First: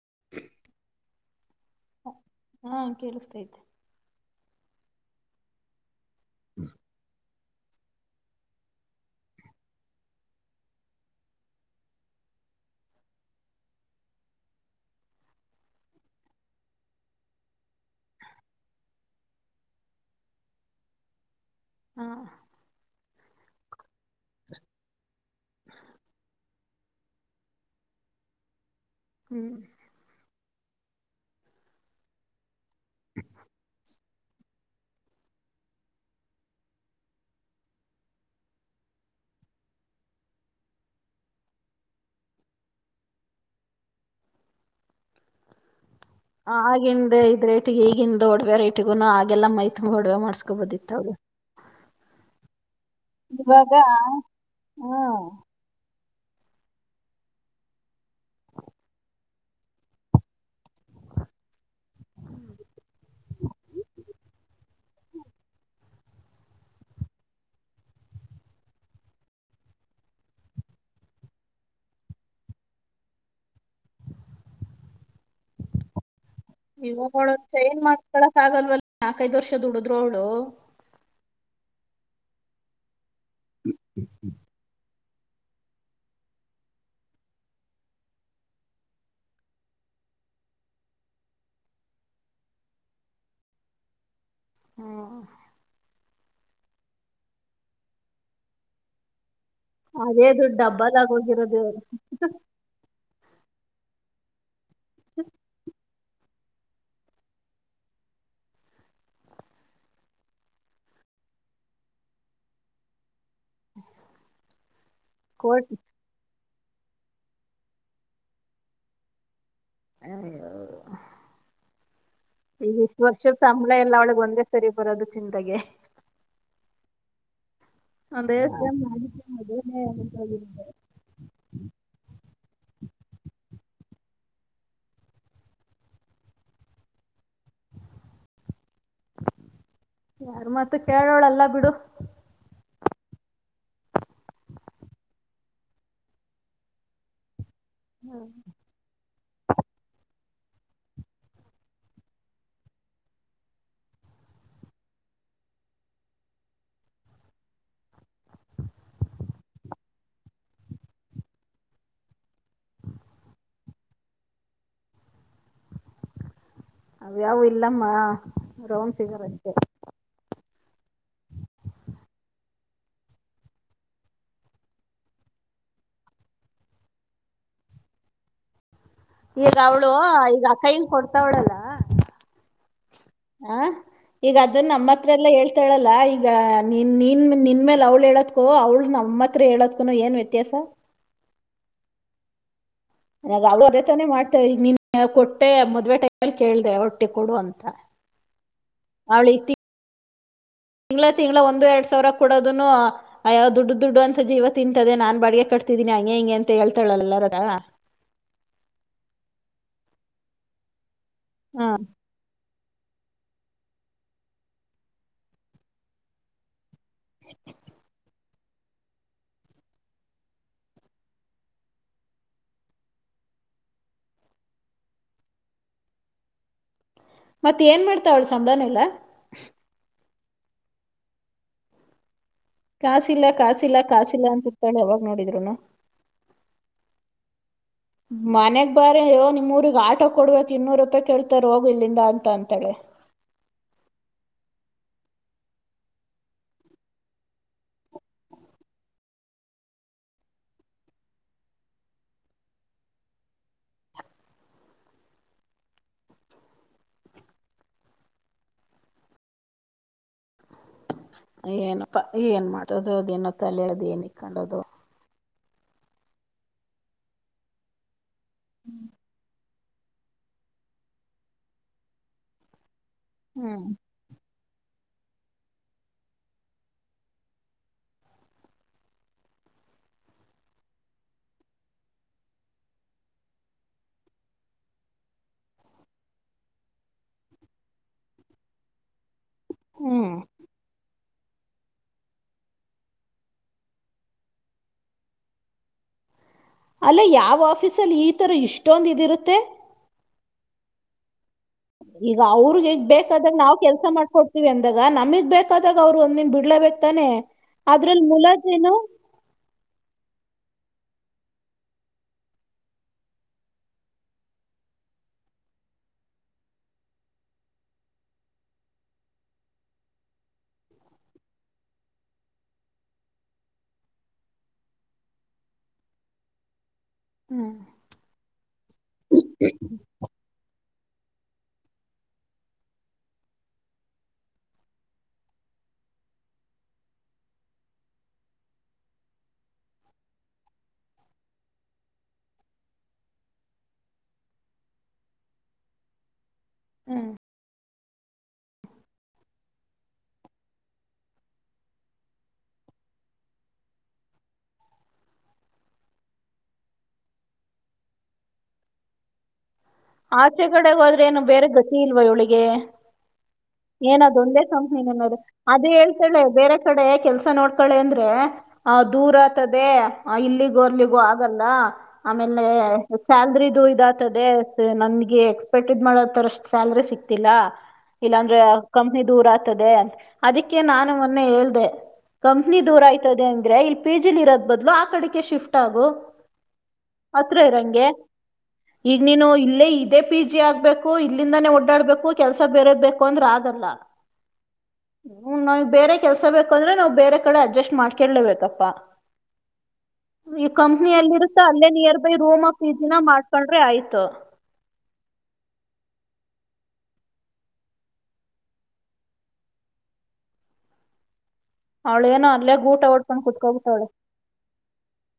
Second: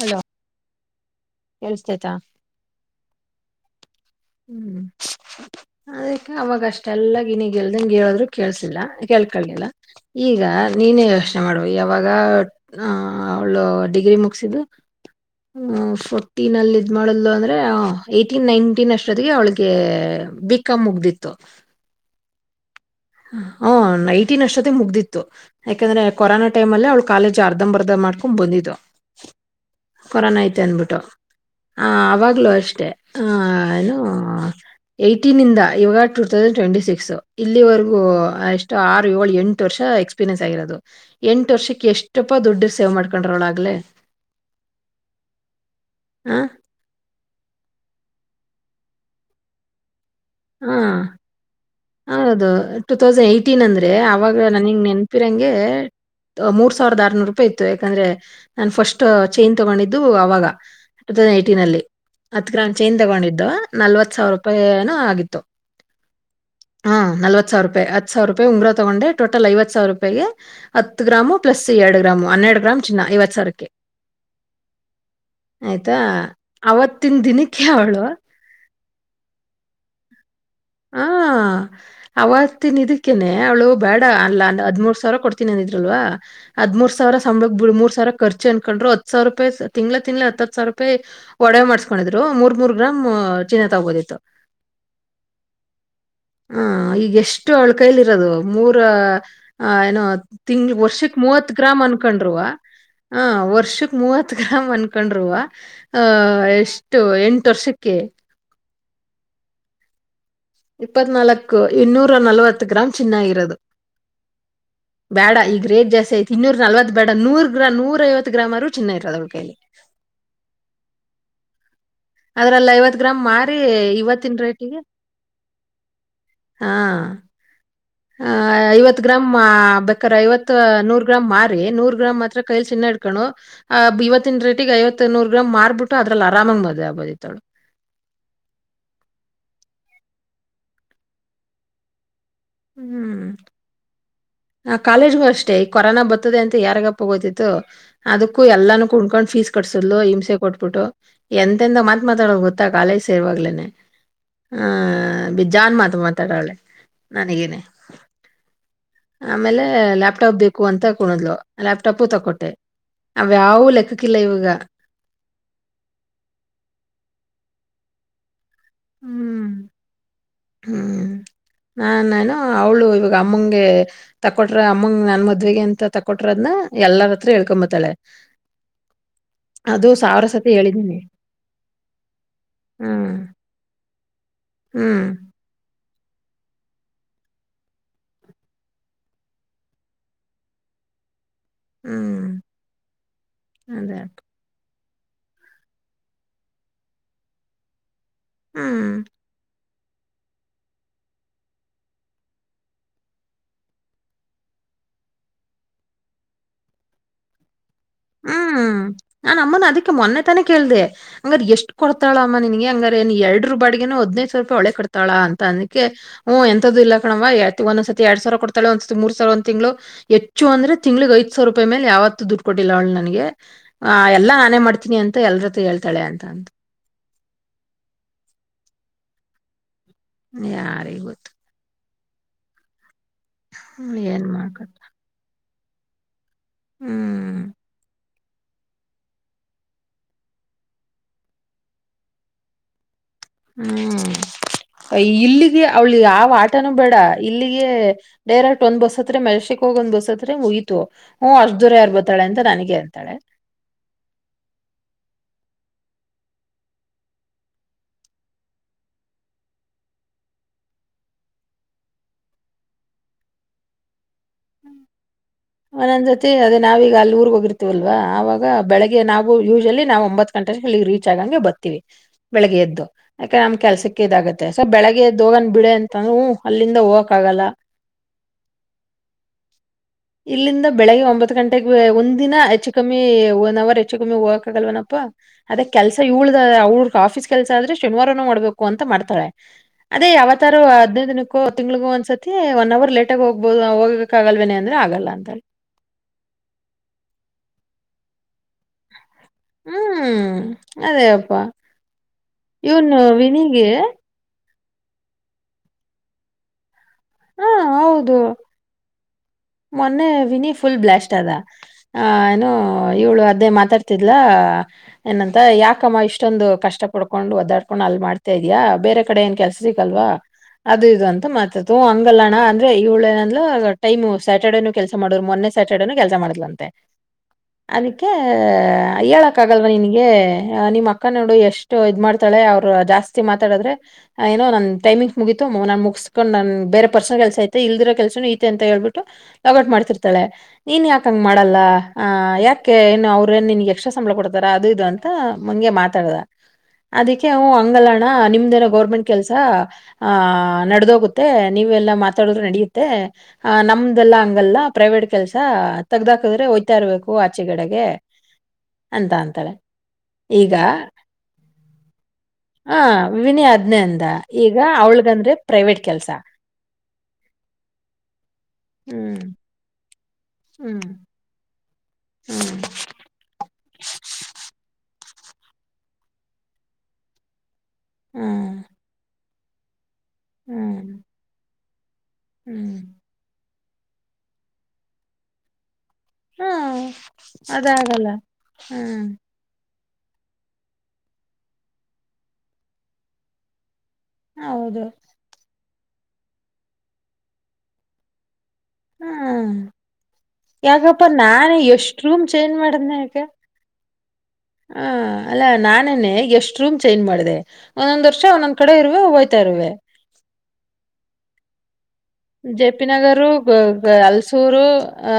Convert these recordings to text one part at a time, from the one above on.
Hello ಕೇಳ್ಸ್ತೈತಾ ಹಾ ತಕೇಳಿಸ್ತಾಯಿತ್ತೆ ಹ್ಮ್ ಅದಕ್ಕೆ ಅವಗಷ್ಟೆಲ್ಲ. ಗ್ಲ್ದಂಗ ಹೇಳದ್ರು ಕೇಳಳ್ಸಿಲ್ಲ ಕೇಳ್ಕಳಗಿಲ್ಲ ಈಗ ನೀನೇ ಯೋಚನೆ ಮಾಡುವ ಯಾವಾಗ ಹಾ ಅವಳು ಡಿಗ್ರಿ ಮುಕ್ ಫೋರ್ಟೀನ್ ಅಲ್ಲಿ ಇದ್ ಮಾಡ ಅಂದ್ರೆ ಹೊ ಏಟೀನ್ ನೈನ್ಟೀನ್ ಅಷ್ಟೊತ್ತಿಗೆ ಅವಳಿಗೆ ಬಿಕಾಮ್ ಮುಗ್ದಿತ್ತು. ಹ. ಹ ನೈಟಿ ನ ಅಷ್ಟೊತ್ತ ಮುಗ್ದಿತ್ತು ಯಾಕಂದ್ರೆ ಕೊರೋನಾ ಟೈಮ ಅಲ್ಲೇ ಅವ್ಳು ಕಾಲೇಜ್ ಅರ್ಧಂಬರ್ಧ ಮಾಡ್ಕೊಂಡ್ ಬಂದಿದ್ದು. ಹ್ಮ್ ಕೊರನ ಐತೆ ಅನ್ಬಿಟ್ಟು. ಹ ಅವಾಗ್ಲುೂ ಅಷ್ಟೆ. ಹ ಏನೂ. ಏಟೀನ್ ಇಂದ ಇವಾಗ ಟು ತೌಸಂಡ್ ಟ್ವೆಂಟಿ ಸಿಕ್ಸ್ ಇಲ್ಲಿವರೆ. ಎಷ್ಟೋ ಆರು ಏಳು ಎಂಟು ವರ್ಷ ಎಕ್ಸ್ಪೀರಿಯನ್ಸ್ ಆಗಿರೋದು ಎಂಟು ವರ್ಷಕ್ಕೆ ಎಷ್ಟಪ್ಪ ದುಡ್ಡಿರ್ ಸೇವ್ ಮಾಡ್ಕೊಂಡ್ರ ಅವಗಲೆ. ಹ ಹಾಗೆಂದೆ. ರೇಟಿಗೆ ಈಗಂದು ದೊಡ್ವ ರೇಟಿಗು ಅಗೆಲ ಮೈತುಂಬ. ಮದ್ವೆ ಆ, ಮಾಡಸ್ಕೊಬೋದಿತ್ತು ಅವ್ಳು. ಹೌದು. ಟೂ ತೌಸಂಡ್ ಏಟೀನ್ ಇವಾಗ ಅಂದ್ರೆ ಆವಾಗ ನನಂಗ ಹಾ ನೆನ್ಪಿರಂಗೆ. ಮೂರ್ ಸಾವಿರದ ಆರ್ನೂರು ರೂಪಾಯಿ ಇತ್ತು ಯಾಕಂದ್ರೆ ನಾನನ್ ಫಸ್ಟ್ ಚೈನ್ ತಗೊಂಡಿದ್ದು ಅವಾಗ ಟೂ ತೌಸಂಡ್ ಏಯ್ಟೀನ್ ಅಲ್ಲಿ ಅತ್ಲ ನನ್ ಚೈನ್ ತಗೊಂಡಿದ್ದು ನಲ್ವತ್ ಸಾವಿರ ರೂಪಾಯೂ ಆಗಿತ್ತು. ಹ ನಲ್ವತ್ ಸಾವಿರ ರೂಪಾಯಿ ಹತ್ತು ಸಾವಿರ ರೂಪಾಯಿ ಉಂಗುರ ತಗೊಂಡೆ ಟೋಟಲ್ ಐವತ್ ಸಾವಿರ ರೂಪಾಯಿಗೆ ಹತ್ತು ಗ್ರಾಮು ಪ್ಲಸ್ ಎರಡು ಗ್ರಾಮು ಹನ್ನೆರಡು ಗ್ರಾಮ್ ಚಿನ್ನ ಐವತ್ ಸಾವಿಕ್ಕೆ ಆಯ್ತಾ. ಅವತ್ತಿನ ಇವುಗೋಳು ದಿನಕ್ಕೆ ಚೇಂಜ್ ಅವಳು ಮಾಡ್ತಳಕ್ ಆಗಲ್ವಲ್ಲ. ನಾಕೈದ್ ವರ್ಷದ ದುಡುದ್ರು ಅವಳು. ಹಾ ಅವತ್ತಿನಿದ್ಕ್. ಅಕ್ಕೇನೆ ಅವಳು ಬೇಡ ಅಲ್ಲ ಅದ್ಮುಂರ್ ಸಾವಿರ. ಕೊಡ್ತೀನಿ ಅಂದಿದ್ರಲ್ವ ಹದ್ಮೂರ್ ಸಾವಿರ ಸಂಬಳ ಬಿ ಮೂರ್ ಸಾವಿರ ಖರ್ಚು ಅನ್ಕೊಂಡ್ರು ಹತ್ ಸಾವಿರ ರೂಪಾಯಿ ತಿಂಗಳ ತಿಂಳ ಹತ್ ಸಾವರ ರೂಪಾಯಿ ಒಡೆವೆ ಮಾಡಸ್ಕೊಂಡಿದ್ರು ಮೂರ್ ಮೂರ್ ಗ್ರಾಮ್ ಚೀನಾ ತಗೋದಿತ್ತು. ಹ್ಮ. ಹ ಈಗ ಎಷ್ಟು ಅವಳ್ ಕೈಲಿ ಇರೋದು ಮೂರ. ಆ ಏನೋ ಅದೇ ದುಡ್ಡು ತಿಂಗ್ಳ ಡಬ್ಬಲ್ ಆಗಿ ವರ್ಷಕ್ ಮೂವತ್ ಹೋಗಿರೋದು ಗ್ರಾಮ್ ಅನ್ಕೊಂಡ್ರುರುವ. ಹಾ ವರ್ಷಕ್ಕೆ ಮೂವತ್ತು ಗ್ರ್ ಅನ್ಕೊಂಡ್ರುರುವ. ಹ ಎಷ್ಟು ಎಂಟು ವರ್ಷಕ್ಕೆ. ಇಪ್ಪತ್ ನಲ್ಕು ಇನ್ನೂರ ನಲ್ವತ್ ಗ್ರಾಮ್ ಚಿನ್ನ. ಯದು. ಬೇಡ ಈಗ ಗ ಕೋಟ್ ರೇಟ್ ಜಾಸತ್ತಿ ಐತಿ. ಇನ್ನೂರ ನಲ್ವತ್ ಬೇಡ ನೂರ್ ಗ್ರಾಮ ನೂರ ಐವತ್ತು ಗ್ರಾಮರು ಚನ್ನ ಇರೋದವಳ ಕೈಲ್ಲಿ. ಅದ್ರಲ್ಲಿ ಈಗ ಐವತ್ ಇಷ್ಟ್ ಗ್ರಾಮ್ ವರ್ಷದ ಮಾರಿ ಸಂಬಳ ಎಲ್ಲ ಅವಳಿಗೆ ಇವತ್ತಿನ ಒಂದೇ ಸರಿ ರೇಟಿಗೆ ಬರೋದು ಚಿಂತೆಗೆ. ಹಾ. ಅ ಅದೇ ಐವತ್ ಗ್ರಾಮ್ ಬೇಕ್ರ ಐವತ್ ನೂರ್ ಗ್ರಾಮ್ ಮಾರಿ ನೂರ್ ಗ್ರಾಮ್ ಮಾತ್ರ ಕೈಲಿ ಚಿನ್ನ ಹಿಡ್ಕಣು. ಆ ಇವತ್ತಿನ ರೇಟಿಗೆ ಐವತ್ತ ನೂರು ಗ್ರಾಮ್ ಮಾರ್ಬಿಟ್ಟು ಅದ್ರಲ್ಲಿ ಆರಾಮಗ್ ಮದ್ವೆ ಆಗಬೋದಿತ್ ಅವ್ಳು. ಯಾರ್ ಮಾತು ಕೇಳೋಳಲ್ಲ ಬಿಡು. ಹ್ಮ್. ನಾ ಕಾಲೇಜ್ಗೂ ಅಷ್ಟೇ ಈ ಕೊರೋನಾ ಬತ್ತದೆ ಅಂತ ಯಾರಿಗಪ್ಪ ಗೊತ್ತಿತ್ತು. ಅದಕ್ಕೂ ಎಲ್ಲಾನೂ ಕುಂಡ್ಕೊಂಡ್ ಫೀಸ್ ಕಟ್ಸದ್ಲು ಹಿಂಸೆ ಕೊಟ್ಬಿಟ್ಟು ಎಂತೆಂದ ಮಾತ ಮಾತಾಡಲು ಗೊತ್ತಾ ಕಾಲೇಜ್ ಸೇರ್ವಾಗ್ಲೇನೆ ಆ ಬೆಜಾನ್ ಮಾತ್ ಮಾತಾಡವ್ಳೆ ನನಗೇನೆ. ಆಮೇಲೆ ಲ್ಯಾಪ್ಟಾಪ್ ಬೇಕು ಅಂತ ಕುಣುದ್ಲು ಲ್ಯಾಪ್ಟಾಪು ತಕೋಟ್ಟೆ ಅವ್ಯಾವು ಲೆಕ್ಕಕ್ಕಿಲ್ಲ ಇವ್ಗ. ಅವ್ ಯಾವು ಇಲ್ಲಮ್ಮಾ. ರೌಂಡ್ ಫಿಗರ್ ಅಷ್ಟೆ. ಹ್ಮ್ ಹ್ಮ್ ನಾನ್ ಏನೋ ಅವಳು ಇವಾಗ ಅಮ್ಮಂಗೆ ತಕೊಟ್ರ ಅಮ್ಮಂಗ ನನ್ ಮದ್ವೆಗೆ ಅಂತ ತಕೊಟ್ರದ್ನ ಎಲ್ಲರತ್ರ ಹೇಳ್ಕೊಂಬತಾಳೆ. ಈಗ ಅವಳು ಈಗ ಆ ಕೈಗ್ ಕೊಡ್ತವಳಲ್ಲ ಹ್ಮ್ ಹ ಈಗ ಅದನ್ನ ಹ್ಮ್ ನಮ್ಮತ್ರೆಲ್ಲ ಹೇಳ್ ತಳಲ್ಲ ಈಗ ನಿನ್ ನಿನ್ ನಿನ್ ಮೇಲೆ ಅವ್ಳ ಹೇಳತ್ಕೋ ಅವ್ಳ ನಮ್ಮ ಹತ್ರ ಹೇಳತ್ಕನು ಏನ್ ವ್ಯತ್ಯಾಸ. ಹ್ಮ್ [unintelligible] ಅವಳು ಅದೇ ತಾನೇ ಮಾಡ್ತ ಈಗ ನಿನ್ನ. [unintelligible] ಕೊಟ್ಟೆ ಮದ್ವೆ ಟೈಮಲ್ಲಿ ಕೇಳಿದೆ ಹೊಟ್ಟಿ ಕೊಡು ಅಂತ. ಹ್ಮ್ ತಿಂಗಳ ತಿಂಗಳ ಒಂದು ಎರಡ್ ಸಾವಿರ ಕೊಡೋದನು ಅಯಾವ ದುಡ್ಡು ದುಡ್ಡು ಅಂತ ಜೀವ ತಿಂತದೆ ನಾನ್ ಬಾಡಿಗೆ ಕಟ್ತಿದೀನಿ ಹಂಗೆ ಹಿಂಗೆ ಅಂತ ಹೇಳ್ತಾಳಲ್ಲಾರದ. ಹ್ಮ್ ನಾನ್ ಅಮ್ಮನ ಅದಿಕ್ಕೆ ಮೊನ್ನೆ ತಾನೇ ಕೇಳ್ದೆ. ಹಂಗಾರ ಎಷ್ಟ್ ಹ್ಮ್ ಕೊಡ್ತಾಳಮ್ಮ ನಿನ್ಗೆ. ಹಂಗರೆ ನೀ ಎರಡರ ಬಾಡಿಗೆನು ಹದಿನೈದ ಸಾವಿರ ರೂಪಿ ಅವ್ಳೆ ಕಡ್ತಾಳ ಅಂತ ಅಂದಕ್ಕೆ ಹ್ಮ ಎಂತದು ಇಲ್ಲ ಕಣಮ್ಮ ಎತ್ತಿ ಒಂದೊನ್ದ್ ಸತಿ ಎರಡ್ ಸಾವಿರ ಕೊಡತಾಳ ಒಂದ್ಸ ಮೂರ್ ಸಾವಿರ ಒಂದ್ ತಿಂಗ್ಳು ಹೆಚ್ಚು ಅಂದ್ರೆ ತಿಂಗಳಿಗ್ ಐದ್ ಸಾವಿರ ರೂಪಾಯ್ ಮೇಲೆ ಯಾವತ್ತು ದುಡ್ಡು ಕೊಟ್ಟ ಇಲ್ಲ ಅವ್ಳ ನನಗೆ ಆ ಎಲ್ಲಾ ನಾನೇ ಮಾಡ್ತೀನಿ ಅಂತ ಎಲ್ರ್ ಹತ್ರ ಹೇಳ್ತಾಳೆ ಅಂತ ಅಂತ. ಮತ್ ಏನ್ ಮಾಡ್ತವ್ಲ್ ಸಂಬ್ಳಾನೆಲ್ಲಾ. ಯಾರಿಗೊತ್ತು. ಕಾಸಿಲ್ಲ ಕಾಸಿಲ್ಲ ಏನ್ ಕಾಸಿಲ್ಲ ಮಾಡ್ಕತ್ ಅಂತಿರ್ತ್ತಾಳೆ ಯಾವಾಗ ನೋಡಿದ್ರುನು. ಹ್ಮ್ ಮನೆಗ್ ಬಾರೆ ಯೊ ನಿಮ್ಮೂರಿಗ್ ಆಟೋ ಕೊಡ್ಬೇಕ್ ಇನ್ನೂರು ರೂಪಾಯಿ ಕೇಳ್ತಾರ್ ಹೋಗು ಇಲ್ಲಿಂದ ಅಂತ ಅಂತಾಳೆ. ಹ್ಮ್ ಇಲ್ಲಿಗೆ ಅವಳಿ ಯಾವ ಆಟನುೂ ಬೇಡ ಇಲ್ಲಿಗೆ ಡೈರೆಕ್ಟ್ ಒಂದ್ ಬಸ್ ಹತ್ರ ಮೆಷಟಿಕ್ ಹೋಗ ಒಂದ್ ಬಸ್ ಹತ್ರ ಮುಗೀತು ಹ್ಮ ಅಷ್ಟ ದೂರ ಯಾರ್ ಬತಾಳೆ ಅಂತ ನನಗ ಅಂತಾಳೆ. ಏನಪ್ಪಾ ಏನ್ ಮಾತ್ಡತಳೊ ಅದು ಅದೇನ ತಲೆ ಅದ ಏನಿ. ಕಂಡದು. [unintelligible] ಜತಿ ಅದೇ ನಾವೀಗ ಅಲ್ಲಿ ಊರ್ಗ್ ಹೋಗಿರ್ತೀವಲ್ವಾ. ಅವಾಗ ಬೆಳಿಗ್ಗೆ ನಾವು ಯೂಶವಲಿ. ನಾವು ಒಂಬತ್ ಗಂಟೆಗೆ ಇಲ್ಲಿ ರೀಚ್ ಆಗಂಗೆ ಬರ್ತಿವಿ ಬೆಳಗ್ಗೆ ಎದ್ದು. ಯಾಕೆ ನಮ್ ಹ್ಮ್ ಕೆಲ್ಸಕ್ಕೆ ಇದಾಗುತ್ತೆ ಸೊ ಬೆಳ ಹಾಗೆ ಎದ್ದು ಹೋಗನ್ ಬಿಡೆ ಅಂತಾ ಹೂ ಅಲ್ಲಿಂದ ಹೋಗಕ್ಕಾಗಲ್ಲ. ಇಲ್ಲಿಂದ ಬೆಳಿಗ್ಗೆ ಒಂಬತ್ ಗಂಟೆಗೆ ಒಂದ ದಿನ ಹೆಚ್ಚು ಕಮ್ಮಿ ಒನ್ ಅವರ್ ಹೆಚ್ಚು ಕಮ್ಮಿ [unintelligible] ಎಲೆನಿಂದ ಬೆಲ್ಗೆ ಒಂಬತ್ ಗಂಟೆಗೆ ಒಂದ್ ದಿನ ಹೆಚ್ಚು ಕೆಡಿಮೆ ವೋಗಾಕ್ ಆಗಲ್ವನಪ್ಪಾ ಅದೇ ಕೆಲ್ಸ ಇವಳ್ದ ಅವಳ ಆಫೀಸ್ ಕೆಲ್ಸ ಆದ್ರೆ ಶನಿವಾರನು ಮಾಡ್ಬೇಕು ಅಂತ ಮಾಡ್ತಾಳೆ ಅದೇ ಹ್ಮ್ ಯಾವತ್ತಾರು ಹದ್ನೈದ್ ದಿನಕ್ ಹ ತಿಂಗಲಿಗ ಒಂದ್ ಸತಿ ಒನ್ ಅವರ್ ಲೇಟ್ ಆಗ ಹೋಗ್ಬೋದು ಗಕ್ ಆಗಲ್ವೇನೆ ಅಂದ್ರೆ ಆಗಲ್ಲ ಅಂತಾಳ್ [unintelligible] ಅಲ್ಲ ಯಾವ್ ಆಫೀಸ ಅಲ್ಲಿ ಈ ತರ ಇಷ್ಟೊಂದ್ ಇದಿರುತ್ತೆ ಹ್ಮ್ ಅದೇವಪ್ಪಾ ಈಗ ಅವ್ರಿಗೆ ಬೇಕಾದ್ರೆ ನಾವವು ಕೆಲ್ಸ ಮಾಡ್ಕೊಡ್ತಿವಿ ಅಂದ ದಗ ನಮಿಗ್ ಬೇಕಾದಾಗ ಅವ್ರು ಒಂದನ್ ಬಿಡ್ಲೇಬೇಕು ತಾನೆ ಹ ಅದ್ರಲ್ಲಿ ಹೌದು ಮುಲಾಜ್ ಏನು ಮೊನ್ನೆ ವಿನಿ ಫುಲ್ ಬ್ಲಾಸ್ಟ್ ಅದ ಆ ಏನು ಇವಳು ಅದೇ ಮಾತಾಡ್ತಿದ್ಲಾ ಏನಂತ ಯಾಕಮ್ಮ ಇಷ್ಟೊಂದು ಕಷ್ಟ ಪಡ್ಕೊಂಡು ಒದ್ದಾಡ್ಕೊಂಡು ಅಲ್ಲಿ ಮಾಡ್ತಿದ್ಯ ಬೇರೆ ಕಡೆ ಏನ್ ಕೆಲ್ಸ ಸಿಗಲ್ವಾ ಅದು ಇದು ಅಂತ ಮಾತಾ ಹಂಗಲ್ಲಣ ಅಂದ್ರೆ ಇಳೇನಂದ್ ಟೈಮ್ ಸ್ಯಾಟರ್ಡೇನುೂ ಕೆಲ್ಸ ಮಾಡಿದರು ಮೊನ್ನೆ ಸ್ಯಾಟರ್ಡೇನು ಕೆಲ್ಸ ಮಾಡ್ಅಂತೆ ಹ್ಮ್ [unintelligible] ಅದಿಕ್ಕೆ ಹೇಳಕ್ ಆಗಲ್ವ ನಿನ್ಗೆ ನಿಮ್ ಅಕ್ಕ ನೋಡು ಎಷ್ಟು ಇದ ಮಾಡ್ತಾಳೆ ನಿಮ್ ಅಕ್ಕ ನೋಡು ಎಷ್ಟು ಇದುಮಾಡಿತಾಳೆ ಅವ್ರು ಜಾಸ್ತಿ ಮಾತಾಡಿದ್ರೆ ಏನೋ ನನ್ ಟೈಮಿಂಗ್ ಮುಗೀತು ನಾನು ಮುಗಸ್ಕೊಂಡ್ ನನ್. ಬೇರೆ ಪರ್ಸನಲ್ ಕೆಲ್ಸ ಐತೆ ಇಲ್ದಿರೋ ಕೆಲ್ಸನು ಐತೆ ಅಂತ ಹೇಳ್ಬಿಟ್ಟು ಲಾಗೌಟ್ ಮಾಡ್ತಿತಾಳ ಬೇರೆ ಪರ್ಸನಲ್ ಕೆಲಸ ಇತು ಇಲ್ದೆಇರೋ ಕೆಲ್ಸನೂ ಐತೆ ಅಂತ ಹೇಳ್ಬೇಟು ಲಾಗ್ಔಟ್ ಮಾಡ್ತಾ ಇರ್ತಳೆನೀನ್ ಯಾಕಂಗಗೆ ಮಾಡಲ್ಲ ಅ ಯಾಕೆ ಏನು ಅವ್ರ ಏನ್ ನಿನ್ ಎಸ್ಟ್ರಾ ಸಂಬಳ ಕೊಡ್ತಾರ ಅದು ಇದು ಅಂತ ಮುಂಗೆ ಮಾತಾಡ್ದ. [unintelligible] ಹ್ಮ್ ಅದಕ್ಕೆ ಅವ ಅಂಗಲ್ನ. ಹ ನಿಮ್ದನ ಗರ್ಮೆಂಟ್ ಕೆಲಸ ನಡೆದೋಗುತ್ತೆ ನೀವೆಲ್ಲಾ ಮಾತಾಡುದ್ರು ನಡಿಯುತ್ತೆ ಆ ನಮ್ದೆಲ್ಲಾ ಹಂಗಲ್ಲ ಪ್ರೈವೇಟ್ ಕೆಲ್ಸ ತಗ್ದಾಕದ್ರೆ ಹೊಯ್ತಾ ಇರ್ಬೇಕು ಆಚೆಗಡೆಗೆ ಅಂತ ಅಂತಾಳೆ ಆಚೆ ಈಗ ಕಡೆಗೆ ಹೋದ್ರೆ ಏನು ಬೇರೆ ಗತಿ ಇಲ್ವಾ ಇವಳಿಗೆ [unintelligible] ಆ ವಿನಿ ಅದ್ನೇ ಅಂದ ಏನದ ಒಂದೇ ಈಗ ಕಂಪನಿ ನಡ್ಸ್ ಅವಳ್ಗಂದ್ರೆ ಅದೇ ಪ್ರೈವೇಟ್ ಕೆಲ್ಸ ಹೇಳ್ತಾಳೆ ಬೇರೆ ಕಡೆ ಕೆಲ್ಸ ನೋಡ್ಕೊಳ್ಳಿ ಅಂದ್ರೆ ಆ ದೂರ ಹ್ಮ್ ಆತದೆ [unintelligible] ಆ ಇಲ್ಲಿಗೂ ಹ್ಮ್ ಅಲ್ಲಿಗೂ ಆಗಲ್ಲ ಆಮೇಲೆ ಹ್ಮ್ ಸ್ಯಾಲ್ರಿದು ಇದು ಆತ್ತದೆ ನಮ್ಗೆ ಎಕ್ಸ್ಪೆಕ್ಟೆಡ್ ಮಾಡೋ ತರಷ್ಟ್ ಸ್ಯಲ್ರಿ ಸಿಕ್ತಿಲ್ಲ ಇಲ್ಲಾಂದ್ರೆ ಹ್ಮ್ ಕಂಪ್ನಿ ದೂರ ರ್ತದೆ [unintelligible] ಅದಕ್ಕೆ ಹ್ಮ್ ನಾನು ಮೊನ್ನೆ ಹೇಳ್ದೇ ಕಂಪ್ನಿ ಹ್ಮ್ ದೂರ ಆಯ್ತದೆ ಅಂದ್ರೆ ಇಲ್ಲ ಪೇಜಿಲ್ ಇರೋದ ಬದ್ಲು ಆ ಕಡೆ ಶಿಫ್ಟ್ ಆಗು ಹ್ಮ್ ಹತ್ರ ಇರಂಗೆ ಅದಾಗಲ್ಲ ಈಗ ಹ್ಮ್ ನೀನು ಇಲ್ಲ್ ಅಲ್ಲ ಇದೇ ಪಿ ಜಿ ಆಗ್ಬೇಕು ಇಲ್ಲಿಂದಾನೇ ಓಡಾಡ್ಬೇಕು ಕೆಲ್ಸ ಬೇರೆ ಬೇಕು ಅಂದ್ರೆ ಆಗಲ್ಲ ಹೌದು [unintelligible] ಬೇರೆ ಕೆಲ್ಸ ಬೇಕ ಅಂದ್ರೆ ನಾವು ಬೇರೆ ಕಡೆ ಅಡ್ಜಸ್ಟ್ ಮಾಡಕೇಳ್ಲೇಬೇಕ ಪ್ಪ ಹ್ಮ್ ಈ ಕಂಪ್ನಿ ಯಾಕಪ್ಪ ಎಲ್ಲಿ ಇರುತ್ತ ನಾನೇ ಅಲ್ಲೇ ಎಷ್ಟ್ ನಿಯರ್ ಬೈ ರೂಮ್ ರೂಮೋ ಚೇಂಜ್ ಪಿ ಜಿ ಮಾಡಿದ್ನೆ ನೋ ಯಾಕೆ ಮಾಡ್ಕೊಂಡ್ರೆ ಆಯ್ತು. ಹಾ ಅಲ್ಲಾ ನಾನೇನೆ ಎಷ್ಟ್ ರೂಮ್ ಚೇಂಜ್ ಮಾಡಿದೆ ಒಂದೊಂದ್ ವರ್ಷ ಒಂದೊಂದ್ ಕಡೆ ಇರುವೆ ಹೋಯ್ತಾ ಇರುವೆ. ಅವಳೇನೋ ಅಲ್ಲೇ ಗೂಟ ಜೆಪಿ ಹೊಡ್ಕೊಂಡ್ ನಗರು ಗ ಕುತ್ಕೋಬಿಟ್ಟವ್ಳೆ ಗ ಅಲ್ಸೂರು ಅ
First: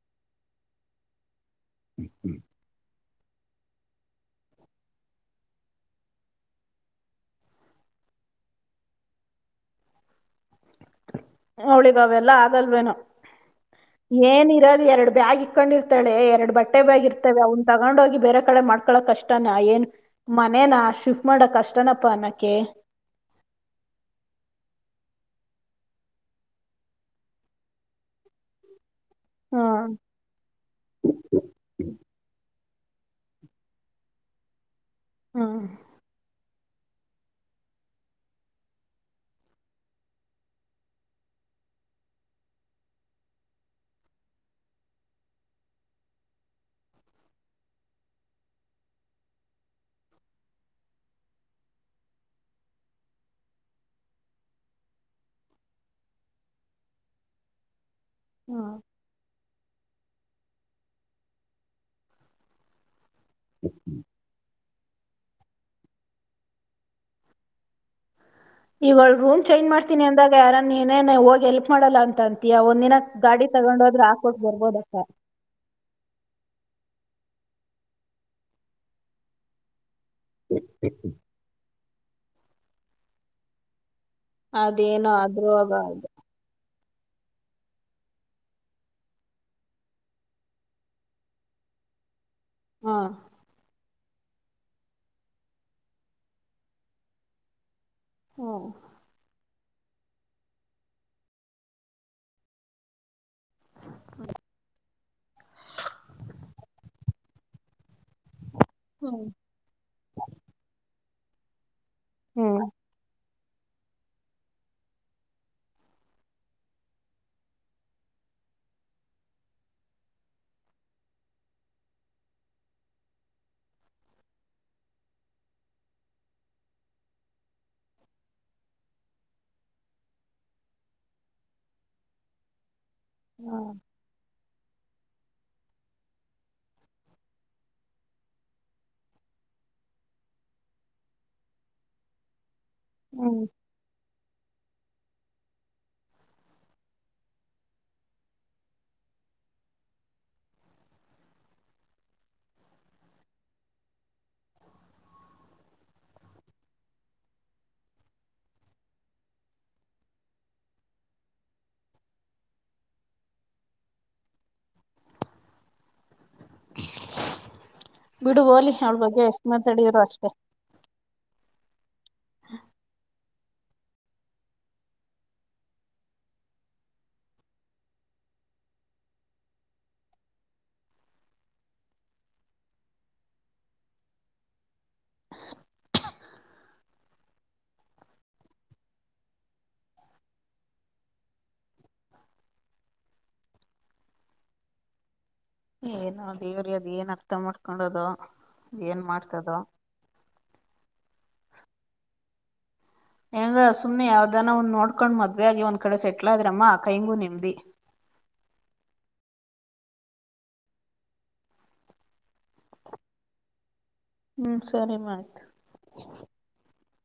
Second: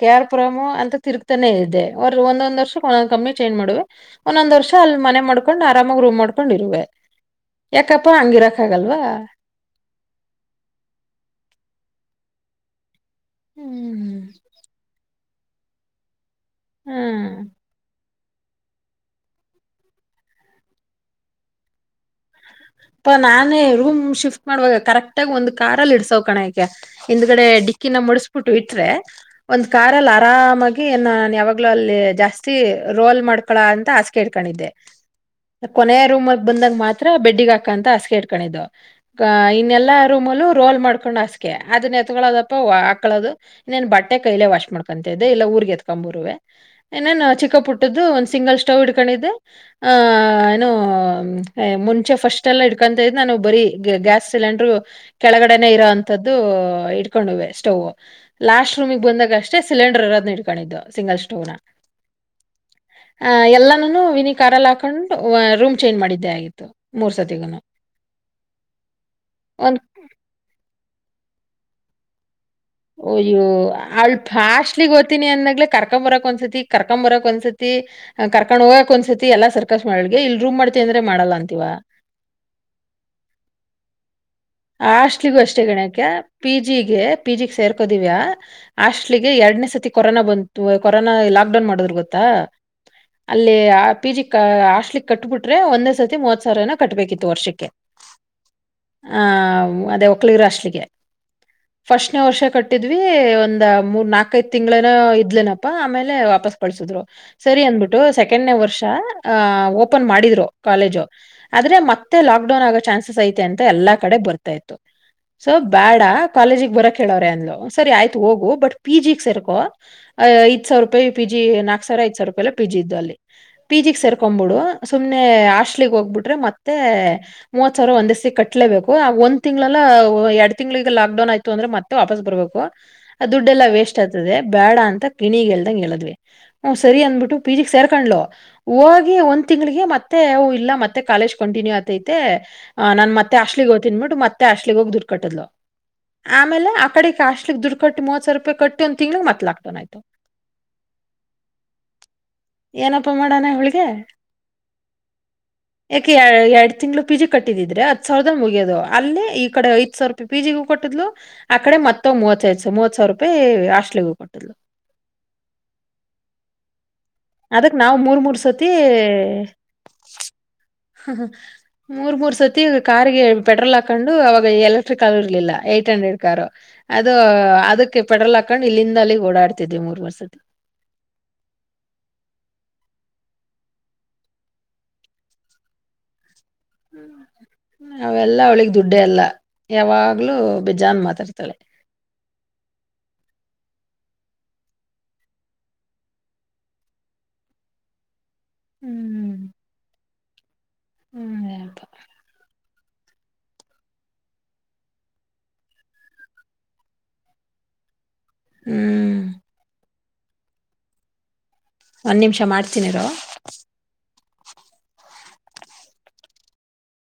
ಕೇ ಆರ್ ಪುರಮ್ಮು ಅಂತ ತಿರುಗ್ ತಾನೆ ಇದ್ದೆ ಅವ್ರ್ ಒಂದೊಂದ್ ವರ್ಷ ಒಂದೊಂದ್ ಕಂಪ್ನಿ ಚೇಂಜ್ ಮಾಡುವೆ ಒಂದೊಂದ್ ವರ್ಷ ಅಲ್ ಮನೆ ಮಾಡ್ಕೊಂಡ್ ಆರಾಮಾಗಿ ರೂಮ್ ಮಾಡ್ಕೊಂಡ್ ಇರುವೆ. ಯಾಕಪ್ಪಾ ಹಂಗಿರಕ್ ಆಗಲ್ವಾ. ಅವ್ಳಿಗೆ ಅವೆಲ್ಲ ಆಗಲ್ವೇನೋ. ಹ್ಮ್ ಏನಿರೋದು ಎರಡು ಬ್ಯಾಗ ಕೊಂಡಿರ್ತಳೆ ಎರಡು ಬಟ್ಟೆ ಹ್ಮ್ ಬ್ಯಾಗಿರ್ತವೆ ಅವ್ನ್ ತಗೊಂಡ್ ಹೋಗಿ ಬೇರೆ ಕಡೆ ಮಾಡ್ಕೊಳಕ್ ಕಷ್ಟಾನ ಏನ್ ಮನೇನ ಶಿಫ್ಟ್ ಮಾಡಕ್ ಕಷ್ಟನಪ್ಪಾ ಪಾ ನಾನೇ ರೂಮ್ ಶಿಫ್ಟ್ ಮಾಡುವಾಗ ಕರೆಕ್ಟ್ ಆಗ ಒಂದ್ ಕಾರಲ್ಲಿ ಇಡ್ಸವ್ ಕಣೇಕೆ ಹಿಂದ್ಗಡೆ ಡಿಕ್ಕಿನ ಮಡುಸ್ಬುಟ್ಟು ಇಟ್ರೆ ಒಂದ್ ಹ್ಮ್ ಕಾರಲ್ಲಿ ಆರಾಮಾಗಿ ಏನಾನ್ ಯಾವಾಗ್ಲೂ ಅಲ್ಲಿ ಜಾಸ್ತಿ ರೋಲ್ ಮಾಡ್ಕೊಳ ಅಂತ ಹಾಸ್ಗೆ ಹಿಡ್ಕಂಡಿದ್ದೆ. ಹ್ಮ್ ಕೊನೆಯ ರೂಮ ಬಂದಾಗ ಮಾತ್ರ ಬೆಡ್ಡಿಗ್ ಹಾಕ್ ಕಂತ ಹಾಸ್ಗೆ ಹಿಡ್ಕಂಡಿದ್ದು ಇನ್ನೆಲ್ಲಾ ರೂಮಲ್ಲೂ ರೋಲ್ ಮಾಡ್ಕೊಂಡ್ ಹಾಸ್ಗೆ ಅದನ್ ಎತ್ಕೊಳ್ಳೋದಪ್ಪ ಹಾಕಳೋದು ಇನ್ನೇನ್ ಬಟ್ಟೆ ಕೈಲೆ ವಾಶ್ ಮಾಡ್ಕೊಂತ ಇದ್ದೆ ಇಲ್ಲ ಊರ್ಗ್ ಎತ್ಕೊಂಬರುವೆ ಇನ್ನೇನು ಚಿಕ್ಕಪುಟ್ಟದ್ದು ಒಂದ್ ಸಿಂಗಲ್ ಸ್ಟವ್ ಇಡ್ಕೊಂಡಿದ್ದೆ ಆ ಏನು ಮುಂಚೆ ಫಸ್ ಟೆಲ್ಲ ಇಡ್ಕೊಂತಾ ಇದ್ ನಾನು ಬರೀ ಗ್ಯಾಸ್ ಸಿಲಿಂಡರು ಕೆಳಗಡೆನೆೇ ಇರೋ ಅಂತದ್ದು ಇಟ್ಕೊಂಡುವೆ ಸ್ಟೌವ್ವು. ಹ್ಮ್ ಲಾಸ್ಟ್ ರೂಮಿಗೆ ಬಂದಾಗ ಅಷ್ಟೇ ಸಿಲೆಂಡ್ ಹಿಡ್ಕಂಡಿದ್ದು ಸಿಂಗಲ್ ಸ್ಟೋನ. ಆ ಎಲ್ಲಾನುನು ವಿನಿ ಕಾರಲ್ಲಾಕ್ ಕೊಂಡು ವ ರೂಮ್ ಚೇಂಜ್ ಮಾಡಿದ್ದೇ ಆಗಿತ್ತು ಮೂರ್ ಸತಿಗುನು ಇವಾಗ ರೂಮ್ ಚೇಂಜ್ ಒಂದ್ ಮಾಡ್ತೀನಿ ಅಂದಾಗ ಯಾರಾನೀ ಇನ್ನೇನೆ ಹೋಗಿ ಹೆಲ್ಪ್ ಮಾಡಲ್ಲ ಅಂತ ಅಂ ಒಯ್ಯೋ ಅವ್ಳ ಫಾಸ್ಟ್ಲಿಗ್ ಬರ್ಬೋದಕ್ಕ. ಓತೀನಿ ಅಂದಾಗ್ಲೆ ಕರ್ಕೊಂಬರಕ್ ಒಂದ್ಸತಿ ಕರ್ಕೊಂಬರಕ್ ಒಂದ್ಸತಿ ಕರ್ಕೊಂಡ್ ಹೋಗಕ್ ಒಂದ್ಸತಿ ಎಲ್ಲ ಸರ್ಕ ಅವ್ಳಗೆ ಇಲ್ ರೂಮ್ ಮಾಡ್ತೀವಿ ಅಂದ್ರೆ ಮಾಡಲ್ಲ ಅಂತಿವ. ಅದೇನೋ ಆಷ್ಟ್ಲಿಗೂ ಅಷ್ಟೇ ಅದ್ರೊಳಗ ಅದ್ ಗಣೆಕ್ಯಾ ಪೀ ಜೀ ಗೆ ಪಿ ಜಿ ಗ್ ಸೇರ್ಕೋ ದಿವ್ಯಾ ಹಾಸ್ಟ್ಲಿಗೆ ಎರಡ್ನೇ ಸತಿ ಕೊರೋನಾ ಬಂತು ಕೊರೋನಾ ಲಾಕ್ಡೌನ್ ಮಾಡದ್ ಗೊತ್ತಾ ಹಾ ಅಲ್ಲಿ ಆ ಪಿ ಜಿ ಕ ಹಾಸ್ಲಿ ಕಟ್ಬಿಟ್ರೆ ಒಂದೇ ಸತಿ ಮೂವತ್ ಸಾವಿರನ ಕಟ್ಬೇಕಿತ್ತು ವರ್ಷಕ್ಕೆ. ಹ್ಮ. ಆ ಅದೇ ಒಕ್ಲಿಗರು ಆಷ್ಟ್ಲಿಗೆ ಫಸ್ಟ್ನೇ ವರ್ಷ ಕಟ್ಟಿದ್ವಿ ಒಂದ್ ಮೂರ್ ನಾಕೈದ್ ತಿಂಗ್ಳೇನೋ ಇದ್ಲೇನಪ್ಪಾ ಆಮೇಲೆ ವಾಪಸ್ ಕಳ್ಸಿದ್ರು. ಸರಿ ಅಂದ್ಬಿಟ್ಟು ಸೆಕೆಂಡ್ನೇ ವರ್ಷ ಹ್ಮ್ ಆ ಓಪನ್ ಮಾಡಿದ್ರು ಕಾಲೇಜು. ಆದ್ರೆ ಮತ್ತೆ ಲಾಕ್ ಡೌನ್ ಹ್ಮ್ ಆಗೋ ಚಾನ್ಸಸ್ ಐತೆ ಅಂತ ಎಲ್ಲಾ ಕಡೆ ಬರ್ತಾ ಇತ್ತು. ಸೊ ಬೇಡ ಕಾಲೇಜಿಗೆ ಬರಕ್ಹೇಳವ್ರೆ ಅಂದ್ಲು ಸರಿ ಆಯ್ತು ಹೋಗು ಬಟ್ ಪಿ ಜಿ ಸೇರ್ಕೋ ಐದ್ ಸಾವಿರ ರೂಪಾಯಿ ಪಿ ಜಿ ನಾಕ್ ಸಾವಿರ ಐದ ಸಾವಿರ ರೂಪಾಯಿ ಪಿ ಜಿ ಇದ್ದು ಅಲ್ಲಿ ಪಿ ಜಿ ಸೇರ್ಕೊಂಡ್ಬಿಡು ಸುಮ್ನೆ ಹಾಸ್ಟ್ಲಗ್ ಹೋಗ್ಬಿಟ್ರೆ ಮತ್ತೆ ಮೂವತ್ ಸಾವಿರ ಒಂದೇಸತಿ ಕಟ್ಲೇಬೇಕು. ಆ ಒಂದ್ ತಿಂಗಳಲ್ಲ ಎರಡ್ ತಿಂಗ್ಳಗ ಲಾಕ್ಡೌನ್ ಆಯ್ತು ಅಂದ್ರೆ ಮತ್ತೆ ವಾಪಸ್ ಬರ್ಬೇಕು. ಆ ದುಡ್ಡ್ ಎಲ್ಲಾ ವೇಸ್ಟ್ ಆಗ್ತದೆ ಬೇಡ ಅಂ ತ ಗಿಣಿಗೆ ಹೇಳ್ದಂಗ್ ಹೇಳದ್ವಿ ಹು ಸರಿ ಅಂದ್ಬಿಟ್ಟು ಪಿ ಜಿ ಗೆ ಸೇರ್ಕೊಂಡ್ಲು ಹೋಗಿ ಒಂದ್ ತಿಂಗಳಿಗೆ ಮತ್ತೆ ಅ ಇಲ್ಲ ಮತ್ತೆ ಕಾಲೇಜ್ ಕಂಟಿನ್ಯೂ ಆತೈತೆ ಹಾ ನಾನ್ ಮತ್ತೆ ಹ್ಮ್ ಹಾಸ್ಟ್ಲಿಗೋ ನೋಡು ಮತ್ತೆ ಹಾಸ್ಟ್ಲಗೆ ಹೋಗ್ ದುಡ್ಡ್ ಕಟ್ಟುದ್ಲು ಆಮೇಲೆ ಆ ಕಡೆ ಹಾಸ್ಟೆಲ್ ಗೆ ದುಡ್ಡು ಕಟ್ಟ ಮೂವತ್ತು ಸಾವಿರ ರೂಪಾಯ ಕಟ್ಟಿ ಒಂದ್ ತಿಂಗಳಿಗೆ ಮತ್ತ ಲಾಕ್ಡೌನ್ ಆಯ್ತ ಏನಪ್ಪಾ ಮಾಡಣ ಇವ್ಳಿಗೆ ಯಾಕೆ ಎರಡ್ ತಿಂಗಳ ಪಿ ಜಿ ಕಟ್ಟಿದಿದ್ರೆ ಹತ್ ಸಾವಿರದಲ್ಲಿ ಮುಗಿ ಯದು ಅಲ್ಲಿ ಈ ಕಡೆ ಐದ್ ಸಾವಿರ ರೂಪಾಯಿ ಪಿ ಜಿ ಗೂ ಕೊಟ್ಟಿದ್ಲು ಆಕಡೆ ಮತ್ತೆ ಮೂವತೈದು ಮೂವತ್ ಸಾವಿರ ರೂಪಾಯಿ ಹಾಸ್ಟ್ಲಿಗೂ ಕೊಟ್ಟಿದ್ಲು. ಅದುಕ್ ನಾವ್ ಮೂರ್ ಮೂರ್ ಬಿಡು ಸತಿ ಹೋಗ್ಲಿ ಅವಳ ಬಗ್ಗೆ ಎಷ್ಟ್ ಮಾತಾಡಿದ್ರು ಅಷ್ಟೇ. ಹ ಹ ಮೂರ್ ಮೂರ್ ಸತಿ ಈ ಕಾರ್ ಗೆ ಪೆಟ್ರೋಲ್ ಹಾಕೊಂಡು ಅವಾಗ ಎಲೆಕ್ಟ್ರಿಕ್ ಕಾರ್ ಇರ್ಲಿಲ್ಲ ಏಟ್ ಹಂಡ್ರೆಡ್ ಕಾರು ಅದು ಅದಕ್ಕೆ ಪೆಟ್ರೋಲ್ ಹಾಕೊಂಡು ಇಲ್ಲಿಂದ ಅಲ್ಲಿ ಓಡಾಡ್ತಿದ್ವಿ ಮೂರ್ ಮೂರ್ ಸತಿ. ಹ್ಮ ಅವೆಲ್ಲಾ ಅವ್ಳಿಗ್ ದುಡ್ಡೆ ಅಲ್ಲ ಯಾವಾಗ್ಲೂ ಬೇಜಾನ್ ಮಾತಾಡ್ತಾಳೆ. ಏನೋ ದೇವ್ರೇ ಅದ ಏನ್ ಅರ್ಥ ಮಾಡ್ಕೊಂಡದೋ. ಏನ್ ಹ್ಮ್ ಮಾಡ್ತದೊ. ಹ್ಮ್ ಹೆಂಗ ಸುಮ್ನೆ ಯಾವ್ದಾನ ಒಂದ ನೋಡ್ಕೊಂಡ್ ಮದ್ವೆ ಆಗಿ ಒಂದ್ ಕಡೆ ಸೆಟ್ಲ್ ಆದ್ರೆ ಅಮ್ಮ ಕೈಂಗೂ ನೆಮ್ಮದಿ. ಹ್ಮ್. ಒಂದ್ ನಿಮಿಷ ಮಾಡ್ತೀನಿ ಇರು. ಹ್ಮ್ ಸರಿ ಮಾ ಆಯ್ತು.